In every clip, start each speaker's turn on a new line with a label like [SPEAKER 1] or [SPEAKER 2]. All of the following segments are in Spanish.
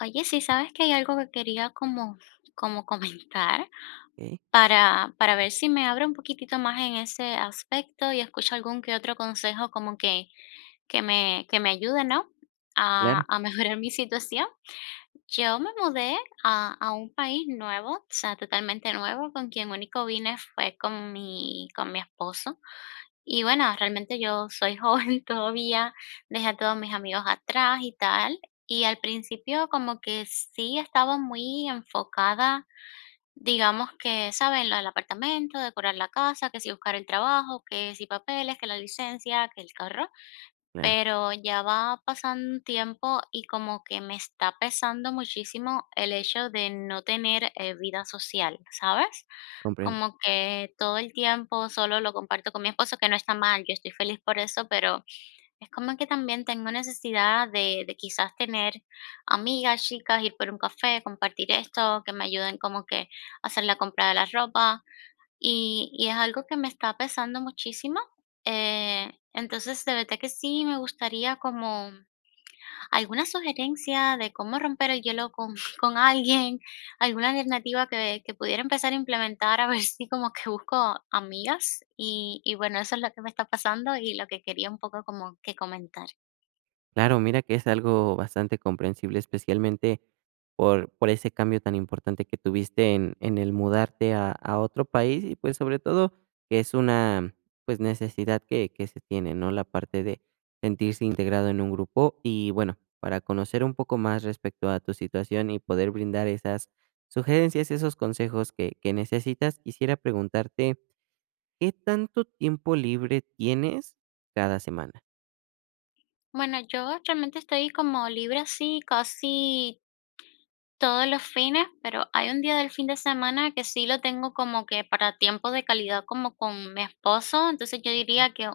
[SPEAKER 1] Oye, sí, sabes que hay algo que quería como comentar
[SPEAKER 2] Okey,
[SPEAKER 1] para ver si me abro un poquitito más en ese aspecto y escucho algún que otro consejo que me ayude, ¿no? A,
[SPEAKER 2] claro,
[SPEAKER 1] a mejorar mi situación. Yo me mudé a un país nuevo, o sea, totalmente nuevo, con quien único vine fue con mi esposo. Y bueno, realmente yo soy joven todavía, dejé a todos mis amigos atrás y tal. Y al principio como que sí estaba muy enfocada, digamos que, ¿saben? Lo del apartamento, decorar la casa, que si buscar el trabajo, que si papeles, que la licencia, que el carro.
[SPEAKER 2] claro,
[SPEAKER 1] Pero ya va pasando un tiempo y como que me está pesando muchísimo el hecho de no tener vida social, ¿sabes?
[SPEAKER 2] comprendo.
[SPEAKER 1] Como que todo el tiempo solo lo comparto con mi esposo, que no está mal, yo estoy feliz por eso, pero es como que también tengo necesidad de quizás tener amigas, chicas, ir por un café, compartir esto, que me ayuden como que a hacer la compra de la ropa y es algo que me está pesando muchísimo. Entonces, de verdad que sí me gustaría como alguna sugerencia de cómo romper el hielo con con alguien, alguna alternativa que pudiera empezar a implementar, a ver si como que busco amigas. Y bueno, eso es lo que me está pasando y lo que quería un poco como que comentar.
[SPEAKER 2] Claro, mira que es algo bastante comprensible, especialmente por ese cambio tan importante que tuviste en el mudarte a otro país y, pues, sobre todo, que es una, pues, necesidad que se tiene, ¿no? La parte de sentirse integrado en un grupo. Y, bueno, para conocer un poco más respecto a tu situación y poder brindar esas sugerencias, esos consejos que necesitas, quisiera preguntarte, ¿qué tanto tiempo libre tienes cada semana?
[SPEAKER 1] Bueno, yo realmente estoy como libre así casi todos los fines, pero hay un día del fin de semana que sí lo tengo como que para tiempo de calidad como con mi esposo, entonces yo diría que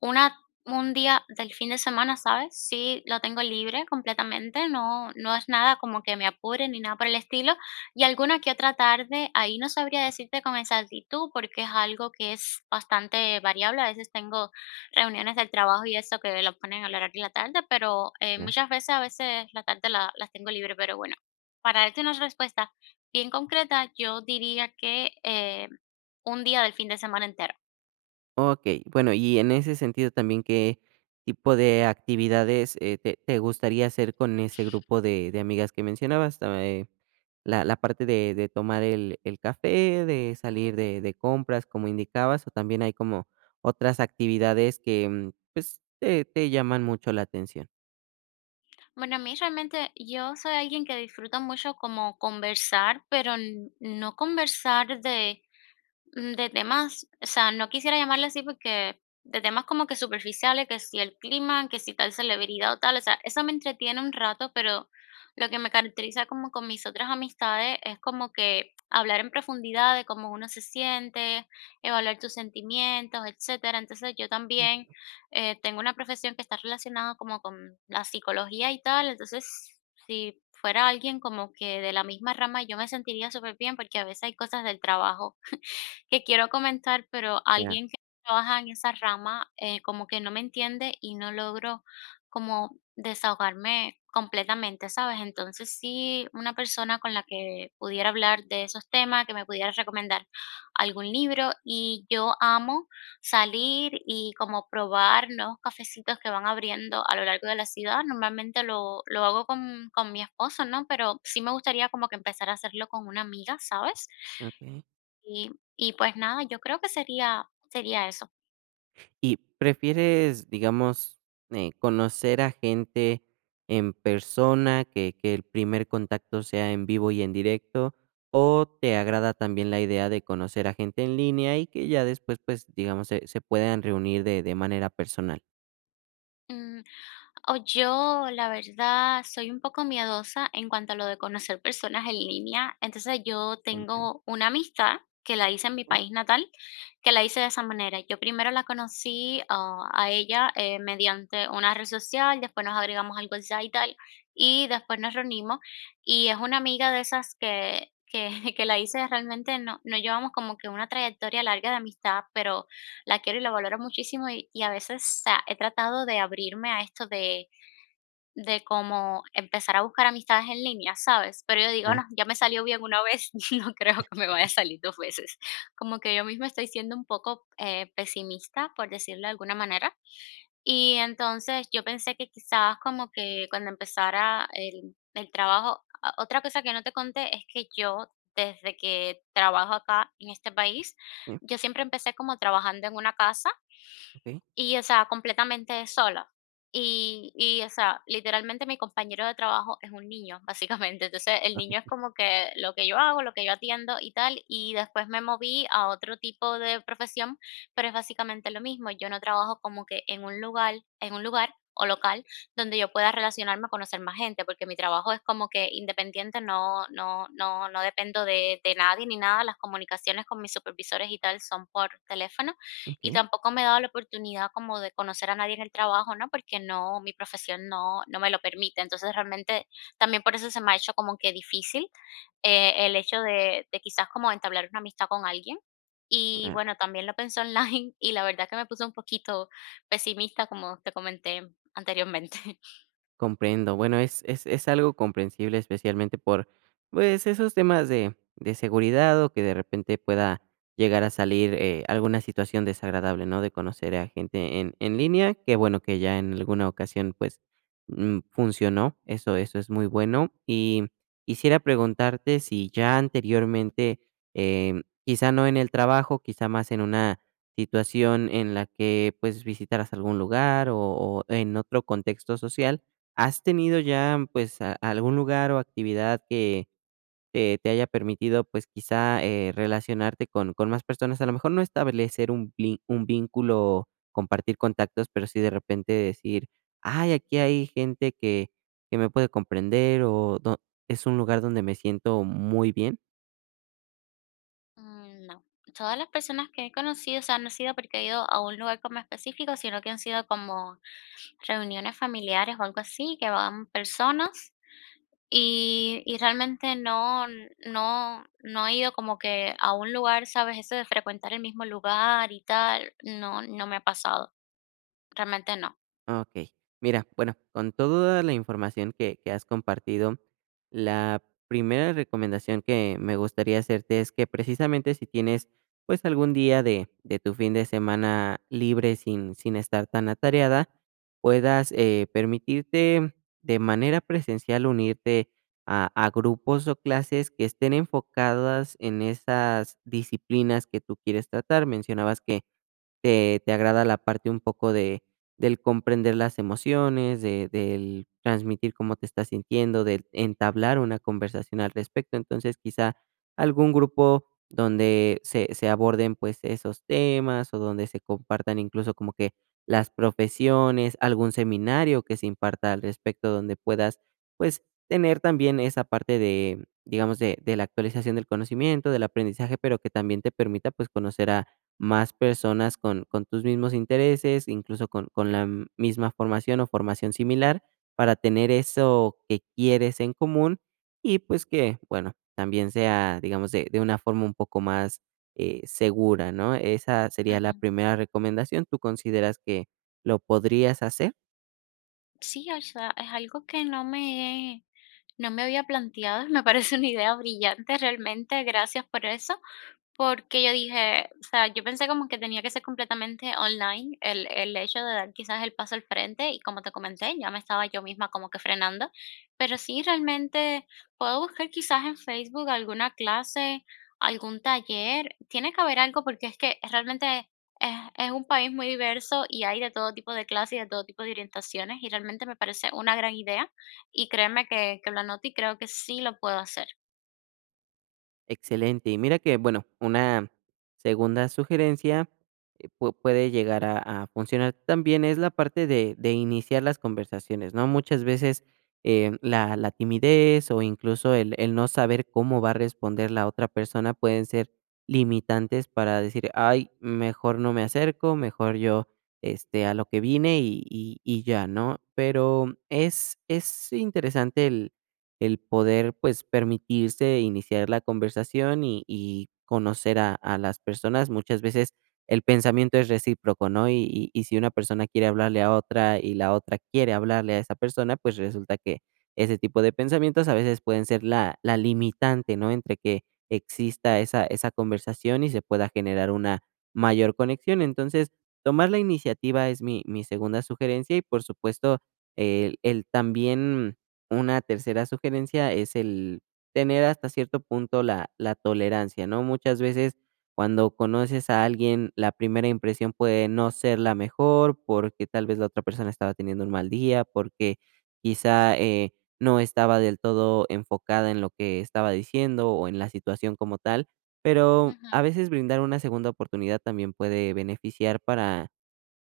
[SPEAKER 1] una un día del fin de semana, ¿sabes? Sí, lo tengo libre completamente, no es nada como que me apure ni nada por el estilo, y alguna que otra tarde, ahí no sabría decirte con exactitud, porque es algo que es bastante variable, a veces tengo reuniones del trabajo y eso que lo ponen al horario de la tarde, pero,
[SPEAKER 2] Ah,
[SPEAKER 1] muchas veces, a veces la tarde la las tengo libre, pero bueno, para darte una respuesta bien concreta, yo diría que, un día del fin de semana entero.
[SPEAKER 2] okey. Bueno, y en ese sentido también, ¿qué tipo de actividades, te te gustaría hacer con ese grupo de amigas que mencionabas? Ta la la parte de tomar el café, de salir de compras, como indicabas, o también hay como otras actividades que, pues, te te llaman mucho la atención.
[SPEAKER 1] Bueno, a mí realmente yo soy alguien que disfruta mucho como conversar, pero no conversar de temas, o sea, no quisiera llamarle así porque de temas como que superficiales, que si el clima, que si tal celebridad o tal, o sea, eso me entretiene un rato, pero lo que me caracteriza como con mis otras amistades es como que hablar en profundidad de cómo uno se siente, evaluar tus sentimientos, etcétera. Entonces yo también tengo una profesión que está relacionada como con la psicología y tal, entonces si fuera alguien como que de la misma rama, yo me sentiría súper bien porque a veces hay cosas del trabajo que quiero comentar, pero
[SPEAKER 2] Claro.
[SPEAKER 1] alguien que trabaja en esa rama, como que no me entiende y no logro como desahogarme completamente, ¿sabes? Entonces sí, una persona con la que pudiera hablar de esos temas, que me pudiera recomendar algún libro y yo amo salir y como probar nuevos cafecitos que van abriendo a lo largo de la ciudad. Normalmente lo hago con mi esposo, ¿no? Pero sí me gustaría como que empezar a hacerlo con una amiga, ¿sabes?
[SPEAKER 2] Okey.
[SPEAKER 1] Y, y pues nada, yo creo que sería eso.
[SPEAKER 2] ¿Y prefieres, digamos, conocer a gente en persona, que el primer contacto sea en vivo y en directo, o te agrada también la idea de conocer a gente en línea y que ya después, pues, digamos, se puedan reunir de manera personal?
[SPEAKER 1] Mm, o yo, la verdad, soy un poco miedosa en cuanto a lo de conocer personas en línea. Entonces yo
[SPEAKER 2] Comprendo.
[SPEAKER 1] tengo una amistad que la hice en mi país natal, que la hice de esa manera. Yo primero la conocí a ella mediante una red social, después nos agregamos al WhatsApp y tal, y después nos reunimos. Y es una amiga de esas que la hice realmente, no, no llevamos como que una trayectoria larga de amistad, pero la quiero y la valoro muchísimo y a veces o sea, he tratado de abrirme a esto de cómo empezar a buscar amistades en línea, ¿sabes? Pero yo digo,
[SPEAKER 2] Ah,
[SPEAKER 1] no, ya me salió bien una vez, no creo que me vaya a salir dos veces. Como que yo misma estoy siendo un poco pesimista, por decirlo de alguna manera. Y entonces yo pensé que quizás como que cuando empezara el trabajo, otra cosa que no te conté es que yo desde que trabajo acá en este país,
[SPEAKER 2] sí,
[SPEAKER 1] yo siempre empecé como trabajando en una casa
[SPEAKER 2] okey,
[SPEAKER 1] y, o sea, completamente sola. O sea, literalmente mi compañero de trabajo es un niño, básicamente. Entonces, el niño es como que lo que yo hago, lo que yo atiendo y tal, y después me moví a otro tipo de profesión, pero es básicamente lo mismo. Yo no trabajo como que en un lugar o local donde yo pueda relacionarme, conocer más gente, porque mi trabajo es como que independiente, no dependo de nadie ni nada. Las comunicaciones con mis supervisores y tal son por teléfono y
[SPEAKER 2] okey.
[SPEAKER 1] tampoco me he dado la oportunidad como de conocer a nadie en el trabajo, ¿no? Porque mi profesión no me lo permite. Entonces realmente también por eso se me ha hecho como que difícil el hecho de quizás como entablar una amistad con alguien. Y bueno, también lo pensé online y la verdad que me puse un poquito pesimista, como te comenté anteriormente.
[SPEAKER 2] Comprendo. Bueno, es algo comprensible, especialmente por, pues, esos temas de seguridad, o que de repente pueda llegar a salir, alguna situación desagradable, ¿no?, de conocer a gente en línea. Que bueno que ya en alguna ocasión, pues, funcionó. Eso eso es muy bueno. Y quisiera preguntarte si ya anteriormente, quizá no en el trabajo, quizá más en una situación en la que, pues, visitaras algún lugar, o en otro contexto social, ¿has tenido ya, pues, a algún lugar o actividad que te te haya permitido, pues, quizá, relacionarte con más personas? A lo mejor no establecer un blin un vínculo, compartir contactos, pero sí de repente decir: "Ay, aquí hay gente que me puede comprender", o do ¿es un lugar donde me siento muy bien?
[SPEAKER 1] Mm, no, todas las personas que he conocido, o sea, no ha sido porque he ido a un lugar como específico, sino que han sido como reuniones familiares o algo así, que van personas. Y realmente no he ido como que a un lugar, ¿sabes? Eso de frecuentar el mismo lugar y tal, no me ha pasado, realmente no.
[SPEAKER 2] Ok, mira, bueno, con toda la información que has compartido, la primera recomendación que me gustaría hacerte es que precisamente si tienes, pues, algún día de tu fin de semana libre sin estar tan atareada, puedas, permitirte de manera presencial unirte a grupos o clases que estén enfocadas en esas disciplinas que tú quieres tratar. Mencionabas que te te agrada la parte un poco de del comprender las emociones, de del transmitir cómo te estás sintiendo, del entablar una conversación al respecto. Entonces, quizá algún grupo donde se aborden, pues, esos temas o donde se compartan incluso como que las profesiones, algún seminario que se imparta al respecto, donde puedas, pues, tener también esa parte de, digamos, de la actualización del conocimiento, del aprendizaje, pero que también te permita, pues, conocer a más personas con tus mismos intereses, incluso con la misma formación o formación similar, para tener eso que quieres en común y, pues, que, bueno, también sea, digamos, de una forma un poco más, segura, ¿no? Esa sería la
[SPEAKER 1] Ujú.
[SPEAKER 2] primera recomendación, ¿tú consideras que lo podrías hacer?
[SPEAKER 1] Sí, o sea, es algo que no me había planteado, me parece una idea brillante realmente, gracias por eso. Porque yo dije, o sea, yo pensé como que tenía que ser completamente online el hecho de dar quizás el paso al frente y como te comenté, ya me estaba yo misma como que frenando, pero sí realmente puedo buscar quizás en Facebook alguna clase, algún taller, tiene que haber algo porque es que realmente es, es un país muy diverso y hay de todo tipo de clases y de todo tipo de orientaciones y realmente me parece una gran idea y créeme que lo anoto y creo que sí lo puedo hacer.
[SPEAKER 2] Excelente. Y mira que, bueno, una segunda sugerencia puede llegar a funcionar también es la parte de iniciar las conversaciones, ¿no? Muchas veces la, la timidez o incluso el no saber cómo va a responder la otra persona pueden ser limitantes para decir, ay, mejor no me acerco, mejor yo este, a lo que vine y, y ya, ¿no? Pero es interesante el poder, pues, permitirse iniciar la conversación y conocer a las personas. Muchas veces el pensamiento es recíproco, ¿no? Y si una persona quiere hablarle a otra y la otra quiere hablarle a esa persona, pues, resulta que ese tipo de pensamientos a veces pueden ser la la limitante, ¿no? Entre que exista esa esa conversación y se pueda generar una mayor conexión. Entonces, tomar la iniciativa es mi segunda sugerencia y, por supuesto, el también una tercera sugerencia es el tener hasta cierto punto la la tolerancia, ¿no? Muchas veces cuando conoces a alguien, la primera impresión puede no ser la mejor, porque tal vez la otra persona estaba teniendo un mal día, porque quizá, no estaba del todo enfocada en lo que estaba diciendo o en la situación como tal, pero a veces brindar una segunda oportunidad también puede beneficiar para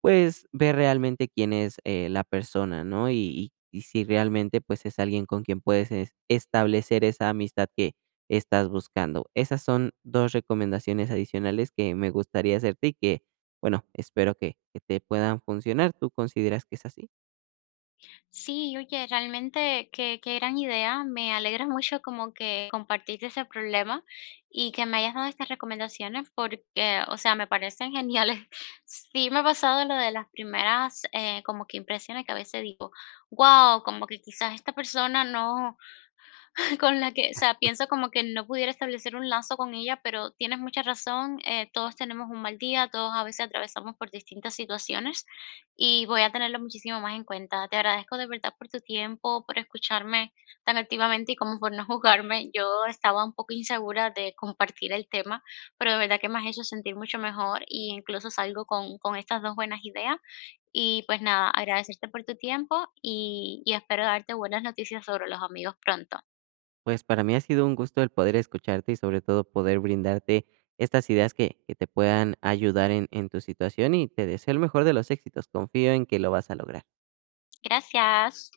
[SPEAKER 2] pues, ver realmente quién es, la persona, ¿no? Y si realmente, pues, es alguien con quien puedes es establecer esa amistad que estás buscando. Esas son 2 recomendaciones adicionales que me gustaría hacerte y que, bueno, espero que te puedan funcionar. ¿Tú consideras que es así?
[SPEAKER 1] Sí, oye, realmente qué gran idea. Me alegra mucho como que compartiste ese problema y que me hayas dado estas recomendaciones porque, o sea, me parecen geniales. Sí, me ha pasado lo de las primeras como que impresiones que a veces digo, wow, como que quizás esta persona no con la que, o sea, pienso como que no pudiera establecer un lazo con ella, pero tienes mucha razón, todos tenemos un mal día, todos a veces atravesamos por distintas situaciones y voy a tenerlo muchísimo más en cuenta. Te agradezco de verdad por tu tiempo, por escucharme tan activamente y como por no juzgarme. Yo estaba un poco insegura de compartir el tema, pero de verdad que me has hecho sentir mucho mejor y incluso salgo con estas dos buenas ideas. Y pues nada, agradecerte por tu tiempo y espero darte buenas noticias sobre los amigos pronto.
[SPEAKER 2] Pues, para mí ha sido un gusto el poder escucharte y, sobre todo, poder brindarte estas ideas que te puedan ayudar en tu situación, y te deseo el mejor de los éxitos. Confío en que lo vas a lograr.
[SPEAKER 1] Gracias.